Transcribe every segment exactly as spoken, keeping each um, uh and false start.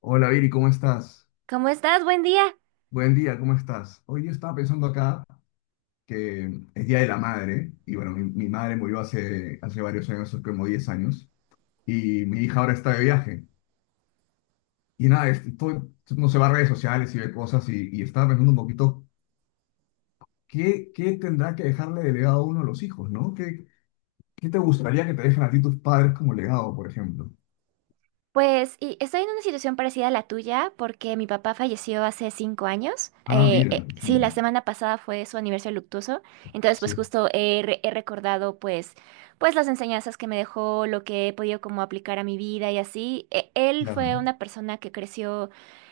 Hola Viri, ¿cómo estás? ¿Cómo estás? Buen día. Buen día, ¿cómo estás? Hoy día estaba pensando acá que es Día de la Madre y bueno, mi, mi madre murió hace, hace varios años, hace como diez años, y mi hija ahora está de viaje. Y nada, es- estoy- no se va a redes sociales y ve cosas y, y estaba pensando un poquito qué, qué tendrá que dejarle de legado a uno de los hijos, ¿no? ¿Qué, qué te gustaría que te dejen a ti tus padres como legado, por ejemplo? Pues y estoy en una situación parecida a la tuya porque mi papá falleció hace cinco años. Ah, Eh, eh, mira, sí, sí, la no. semana pasada fue su aniversario luctuoso. Entonces, pues Sí, justo he, re- he recordado pues, pues las enseñanzas que me dejó, lo que he podido como aplicar a mi vida y así. Eh, él claro. fue una persona que creció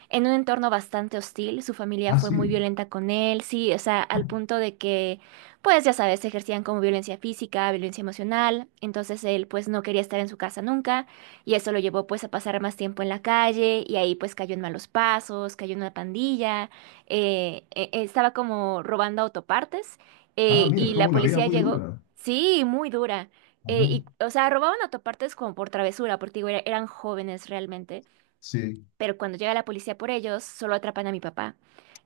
en un entorno bastante hostil. Su familia Ah, fue muy sí. violenta con él, sí, o sea, al punto de que, pues ya sabes, ejercían como violencia física, violencia emocional. Entonces él pues no quería estar en su casa nunca. Y eso lo llevó pues a pasar más tiempo en la calle y ahí pues cayó en malos pasos, cayó en una pandilla, eh, eh, eh, estaba como robando autopartes, Ah, eh, mira, y tuvo la una vida policía muy llegó, dura. sí, muy dura. eh, Ajá, Y, o sea, robaban autopartes como por travesura, porque digo, era- eran jóvenes realmente, sí. pero cuando llega la policía por ellos, solo atrapan a mi papá.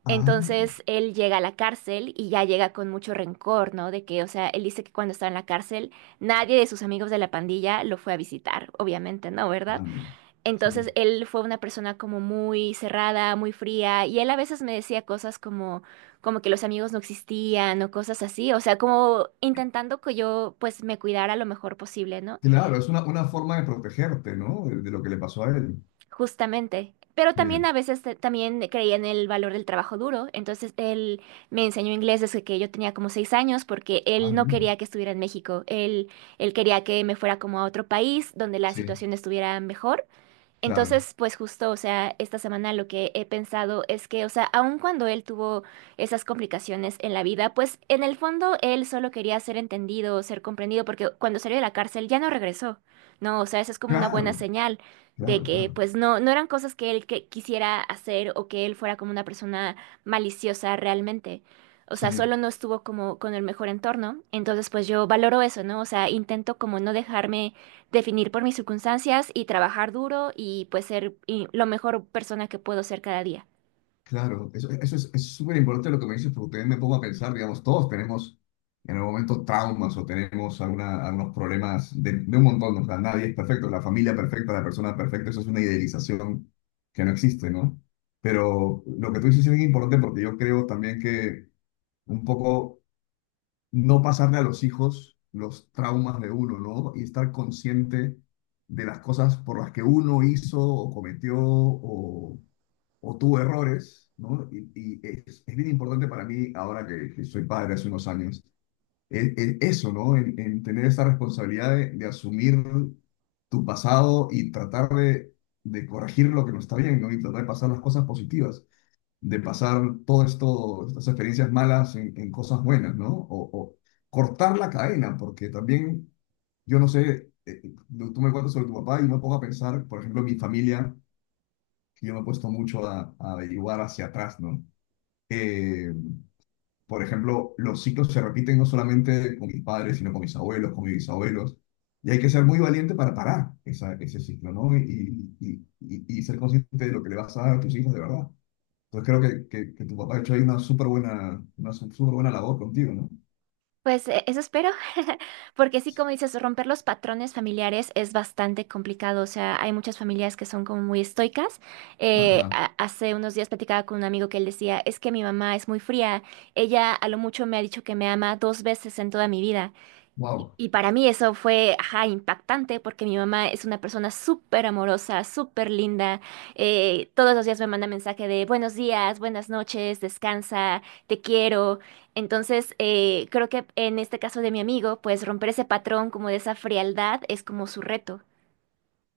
Ah, Entonces él llega a la cárcel y ya llega con mucho rencor, ¿no? De que, o sea, él dice que cuando estaba en la cárcel, nadie de sus amigos de la pandilla lo fue a visitar, obviamente, ¿no? ah, ¿Verdad? no. Sí. Entonces él fue una persona como muy cerrada, muy fría, y él a veces me decía cosas como, como que los amigos no existían o cosas así, o sea, como intentando que yo pues me cuidara lo mejor posible, ¿no? Claro, es una, una forma de protegerte, ¿no? De, de lo que le pasó a él. Justamente. Pero Mira. también a veces te- también creía en el valor del trabajo duro, entonces él me enseñó inglés desde que yo tenía como seis años porque Ah, él no mira. quería que estuviera en México, él, él quería que me fuera como a otro país donde la Sí, situación estuviera mejor. claro. Entonces, pues justo, o sea, esta semana lo que he pensado es que, o sea, aun cuando él tuvo esas complicaciones en la vida, pues en el fondo él solo quería ser entendido, ser comprendido, porque cuando salió de la cárcel ya no regresó, ¿no? O sea, esa es como una Claro, buena señal de claro, que, claro. pues no, no eran cosas que él que- quisiera hacer o que él fuera como una persona maliciosa realmente. O sea, Sí, solo no estuvo como con el mejor entorno. Entonces, pues yo valoro eso, ¿no? O sea, intento como no dejarme definir por mis circunstancias y trabajar duro y pues ser y, lo mejor persona que puedo ser cada día. claro. Eso, eso es, es súper importante lo que me dices, porque también me pongo a pensar, digamos, todos tenemos en algún momento traumas o tenemos alguna, algunos problemas de, de un montón, ¿no? O sea, nadie es perfecto, la familia perfecta, la persona perfecta, eso es una idealización que no existe, ¿no? Pero lo que tú dices es bien importante porque yo creo también que un poco no pasarle a los hijos los traumas de uno, ¿no? Y estar consciente de las cosas por las que uno hizo o cometió o, o tuvo errores, ¿no? Y, y es, es bien importante para mí, ahora que, que soy padre hace unos años, el- el- eso, ¿no? En, en tener esa responsabilidad de, de asumir tu pasado y tratar de, de corregir lo que no está bien, ¿no? Y tratar de pasar las cosas positivas de pasar todas estas experiencias malas en, en cosas buenas, ¿no? O, o cortar la cadena, porque también, yo no sé, eh, eh, tú me cuentas sobre tu papá y me pongo a pensar, por ejemplo, en mi familia, que yo me he puesto mucho a, a averiguar hacia atrás, ¿no? Eh, por ejemplo, los ciclos se repiten no solamente con mis padres, sino con mis abuelos, con mis bisabuelos. Y hay que ser muy valiente para parar esa- ese ciclo, ¿no? y, y, y y ser consciente de lo que le vas a dar a tus hijos de verdad. Entonces creo que, que, que tu papá ha hecho ahí una súper buena, una su- súper buena labor contigo, ¿no? Pues eh, eso espero, porque sí, como dices, romper los patrones familiares es bastante complicado. O sea, hay muchas familias que son como muy estoicas. Eh, Ajá, ha- Hace unos días platicaba con un amigo que él decía, es que mi mamá es muy fría. Ella a lo mucho me ha dicho que me ama dos veces en toda mi vida. Y wow, y para mí eso fue, ajá, impactante porque mi mamá es una persona súper amorosa, súper linda. eh, todos los días me manda mensaje de buenos días, buenas noches, descansa, te quiero. Entonces, eh, creo que en este caso de mi amigo, pues romper ese patrón como de esa frialdad es como su reto.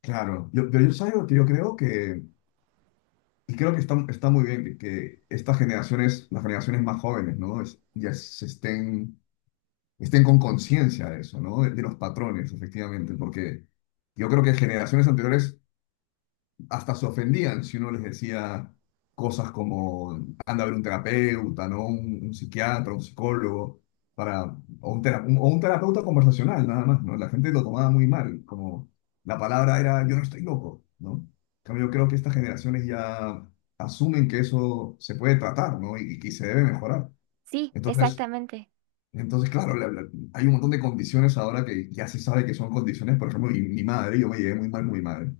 claro. Yo, pero yo sabes algo que yo creo que, y creo que está, está muy bien que, que estas generaciones, las generaciones más jóvenes, ¿no? Es- ya se estén, estén con conciencia de eso, ¿no? De, de los patrones, efectivamente, porque yo creo que generaciones anteriores hasta se ofendían si uno les decía cosas como anda a ver un terapeuta, ¿no? Un, un psiquiatra, un psicólogo, para, o, un tera- un- o un terapeuta conversacional, nada más, ¿no? La gente lo tomaba muy mal, como la palabra era yo no estoy loco, ¿no? En cambio, yo creo que estas generaciones ya asumen que eso se puede tratar, ¿no? Y, y que se debe mejorar. Sí, Entonces, exactamente. entonces claro, la- la- hay un montón de condiciones ahora que ya se sabe que son condiciones, por ejemplo, mi, mi madre, yo me llevé muy mal con mi madre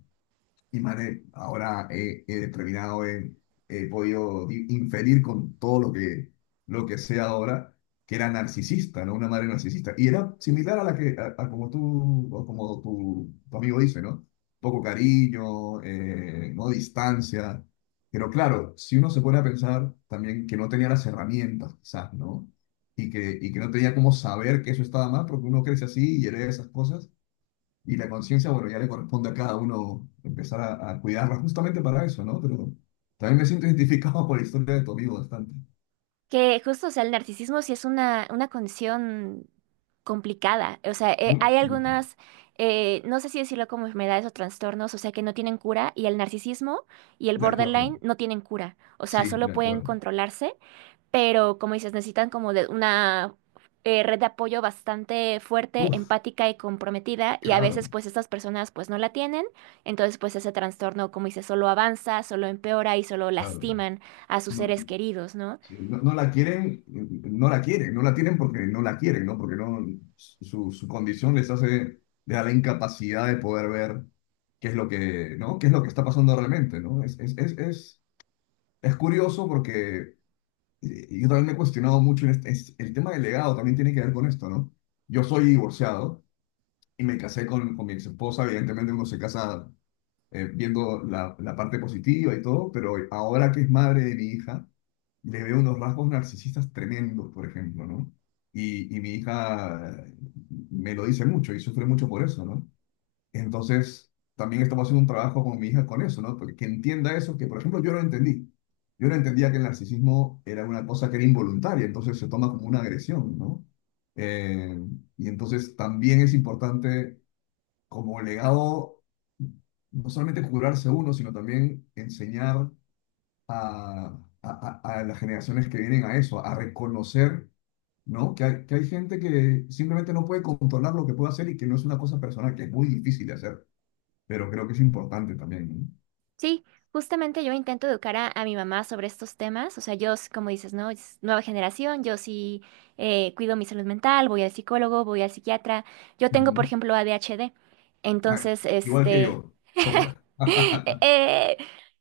y madre, ahora he, he determinado, he, he podido di- inferir con todo lo que, lo que sé ahora, que era narcisista, ¿no? Una madre narcisista. Y era similar a la que, a, a como tú, o como tu, tu amigo dice, ¿no? Poco cariño, eh, no distancia. Pero claro, si uno se pone a pensar también que no tenía las herramientas, quizás, ¿no? Y que, y que no tenía cómo saber que eso estaba mal, porque uno crece así y hereda esas cosas y la conciencia, bueno, ya le corresponde a cada uno empezar a, a cuidarla justamente para eso, ¿no? Pero también me siento identificado por la historia de tu amigo bastante. Que justo, o sea, el narcisismo sí es una, una condición complicada. O sea, eh, Uf, hay uf, algunas, eh, no sé si decirlo como enfermedades o trastornos, o sea, que no tienen cura y el narcisismo y el de acuerdo, borderline no tienen cura. O sea, sí, solo de pueden acuerdo. controlarse, pero como dices, necesitan como de una eh, red de apoyo bastante fuerte, Uf, empática y comprometida y a claro, veces pues estas personas pues no la tienen. Entonces pues ese trastorno, como dices, solo avanza, solo empeora y solo claro. lastiman a sus No, seres queridos, ¿no? sí, no, no la quieren, no la quieren, no la tienen porque no la quieren, ¿no? Porque no, su, su condición les hace, les da la incapacidad de poder ver qué es lo que, ¿no? qué es lo que está pasando realmente, ¿no? Es, es, es, es, es curioso porque Y yo también me he cuestionado mucho en este- es- el tema del legado también tiene que ver con esto, ¿no? Yo soy divorciado y me casé con, con mi ex esposa, evidentemente uno se casa eh, viendo la, la parte positiva y todo, pero ahora que es madre de mi hija, le veo unos rasgos narcisistas tremendos, por ejemplo, ¿no? Y, y mi hija eh, me lo dice mucho y sufre mucho por eso, ¿no? Entonces, también estamos haciendo un trabajo con mi hija con eso, ¿no? Porque que entienda eso, que por ejemplo yo no entendí. Yo no entendía que el narcisismo era una cosa que era involuntaria, entonces se toma como una agresión, ¿no? Eh, y entonces también es importante como legado no solamente curarse uno, sino también enseñar a, a- a- a las generaciones que vienen a eso, a reconocer, ¿no? Que hay, que hay gente que simplemente no puede controlar lo que puede hacer y que no es una cosa personal, que es muy difícil de hacer pero creo que es importante también. Sí, justamente yo intento educar a, a mi mamá sobre estos temas, o sea, yo, s- como dices, ¿no? Es nueva generación, yo sí eh, cuido mi salud mental, voy al psicólogo, voy al psiquiatra, yo ¿No? tengo, Ujú, por ¿no? ejemplo, A D H D, Ah, entonces, igual que este, yo, chócala. Eh,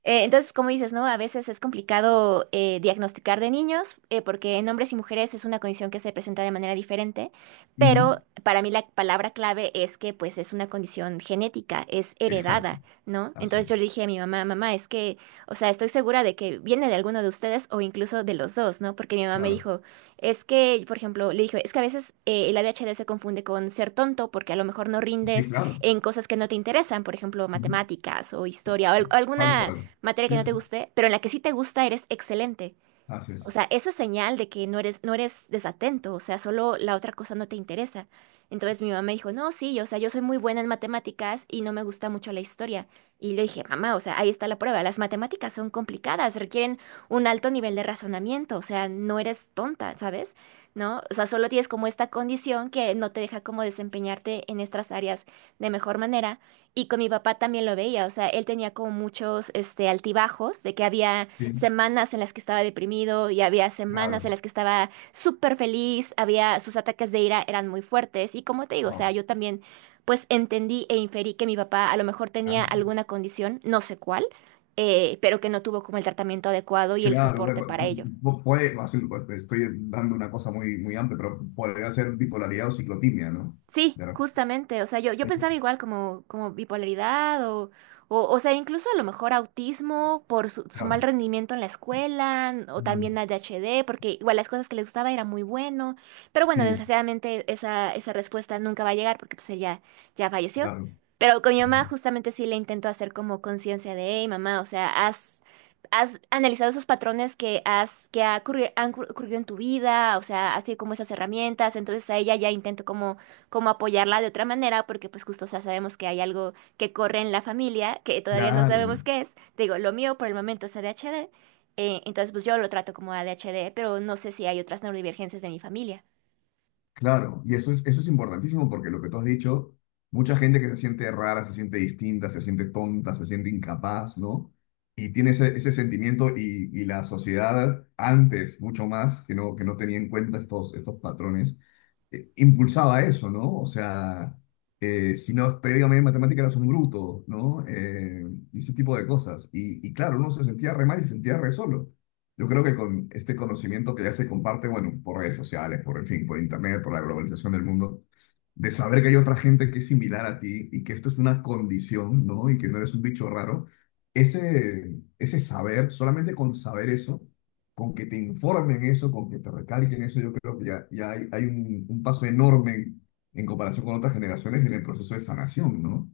eh, entonces, como dices, ¿no? A veces es complicado eh, diagnosticar de niños, eh, porque en hombres y mujeres es una condición que se presenta de manera diferente, Ujú. pero para mí la palabra clave es que pues es una condición genética, es Exacto, heredada, ¿no? así Entonces es, yo le dije a mi mamá, mamá, es que, o sea, estoy segura de que viene de alguno de ustedes o incluso de los dos, ¿no? Porque mi mamá me claro. dijo, es que, por ejemplo, le dijo, es que a veces eh, el A D H D se confunde con ser tonto porque a lo mejor no Sí, rindes claro, en cosas que no te interesan, por ejemplo, ujú, matemáticas o historia o al- tal alguna cual. materia que Sí, no sí, te guste, pero en la que sí te gusta eres excelente. así O es. sea, eso es señal de que no eres, no eres desatento, o sea, solo la otra cosa no te interesa. Entonces mi mamá me dijo, no, sí, o sea, yo soy muy buena en matemáticas y no me gusta mucho la historia. Y le dije, mamá, o sea, ahí está la prueba, las matemáticas son complicadas, requieren un alto nivel de razonamiento, o sea, no eres tonta, ¿sabes? ¿No? O sea, solo tienes como esta condición que no te deja como desempeñarte en estas áreas de mejor manera. Y con mi papá también lo veía, o sea, él tenía como muchos, este, altibajos de que había Sí, semanas en las que estaba deprimido y había semanas claro, en las que estaba súper feliz, había sus ataques de ira eran muy fuertes y como te digo, o wow. sea, yo también pues entendí e inferí que mi papá a lo mejor tenía Claro, alguna condición, no sé cuál, eh, pero que no tuvo como el tratamiento adecuado y el claro, ve- soporte para ello. pu- puede, así, pues, estoy dando una cosa muy, muy amplia, pero podría ser bipolaridad o ciclotimia, ¿no? Sí, De justamente, o sea, yo, yo pensaba repente, igual como, como bipolaridad o, o, o sea, incluso a lo mejor autismo por su, su mal claro. rendimiento en la escuela n- o Ujú, también A D H D, porque igual las cosas que le gustaba era muy bueno, pero bueno, sí, desgraciadamente esa, esa respuesta nunca va a llegar porque pues ella ya falleció, claro. pero con mi mamá Ujú, justamente sí le intento hacer como conciencia de, hey, mamá, o sea, has ¿Has analizado esos patrones que has que ha ocurri- han ocurrido en tu vida? O sea, así como esas herramientas. Entonces a ella ya intento como como apoyarla de otra manera, porque pues justo, o sea, sabemos que hay algo que corre en la familia, que todavía no claro. sabemos qué es. Te digo, lo mío por el momento es A D H D, eh, entonces pues yo lo trato como A D H D, pero no sé si hay otras neurodivergencias de mi familia. Claro, y eso es, eso es importantísimo porque lo que tú has dicho, mucha gente que se siente rara, se siente distinta, se siente tonta, se siente incapaz, ¿no? Y tiene ese, ese sentimiento y, y la sociedad antes, mucho más, que no, que no tenía en cuenta estos, estos patrones, eh, impulsaba eso, ¿no? O sea, eh, si no, técnicamente en matemática eras un bruto, ¿no? Eh, y ese tipo de cosas. Y, y claro, uno se sentía re mal y se sentía re solo. Yo creo que con este conocimiento que ya se comparte, bueno, por redes sociales, por, en fin, por internet, por la globalización del mundo, de saber que hay otra gente que es similar a ti y que esto es una condición, ¿no? Y que no eres un bicho raro, ese, ese saber, solamente con saber eso, con que te informen eso, con que te recalquen eso, yo creo que ya, ya hay, hay un, un paso enorme en, en comparación con otras generaciones en el proceso de sanación, ¿no?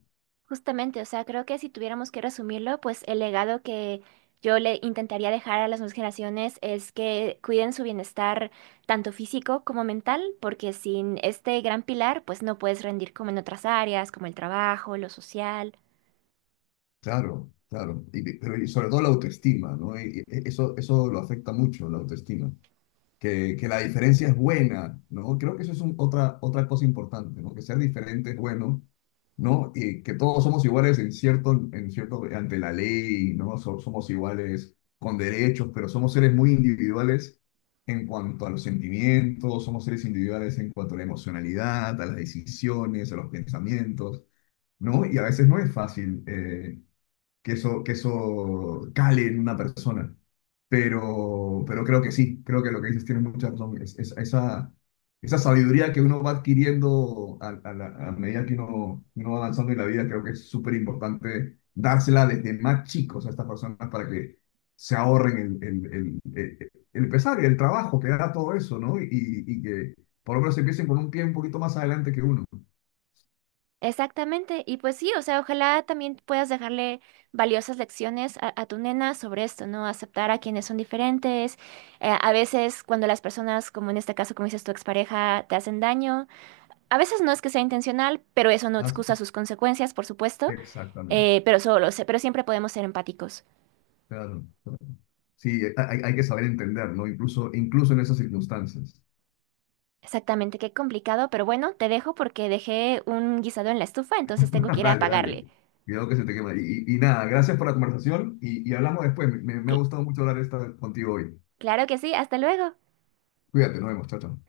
Justamente, o sea, creo que si tuviéramos que resumirlo, pues el legado que yo le intentaría dejar a las nuevas generaciones es que cuiden su bienestar tanto físico como mental, porque sin este gran pilar, pues no puedes rendir como en otras áreas, como el trabajo, lo social. Claro, claro. Y, pero, y sobre todo la autoestima, ¿no? Y- y eso, eso lo afecta mucho, la autoestima. que, que la diferencia es buena, ¿no? Creo que eso es un- otra, otra cosa importante, ¿no? Que ser diferente es bueno, ¿no? Y que todos somos iguales en cierto, en cierto, ante la ley, ¿no? So- somos iguales con derechos, pero somos seres muy individuales en cuanto a los sentimientos, somos seres individuales en cuanto a la emocionalidad, a las decisiones, a los pensamientos, ¿no? Y a veces no es fácil. Eh, que eso, que eso cale en una persona. Pero, pero creo que sí, creo que lo que dices tiene mucha razón. Es, es- esa, esa sabiduría que uno va adquiriendo a, a la- a medida que uno, uno va avanzando en la vida, creo que es súper importante dársela desde más chicos a estas personas para que se ahorren el, el, el, el- el pesar y el trabajo que da todo eso, ¿no? Y, y que por lo menos empiecen con un pie un poquito más adelante que uno. Exactamente, y pues sí, o sea, ojalá también puedas dejarle valiosas lecciones a, a tu nena sobre esto, ¿no? Aceptar a quienes son diferentes. Eh, a veces cuando las personas, como en este caso, como dices, tu expareja, te hacen daño, a veces no es que sea intencional, pero eso no Así. excusa sus consecuencias, por supuesto, Exactamente. eh, pero solo, se- pero siempre podemos ser empáticos. Claro, claro. Sí, eh, hay, hay que saber entender, ¿no? Incluso, incluso en esas circunstancias. Exactamente, qué complicado, pero bueno, te dejo porque dejé un guisado en la estufa, entonces tengo que ir a Dale, dale. apagarle. Cuidado que se te quema. Y, y- y nada, gracias por la conversación y, y hablamos después. Me, me ha Cl- gustado mucho hablar esta contigo hoy. claro que sí, hasta luego. Cuídate, nos vemos, chao, chao.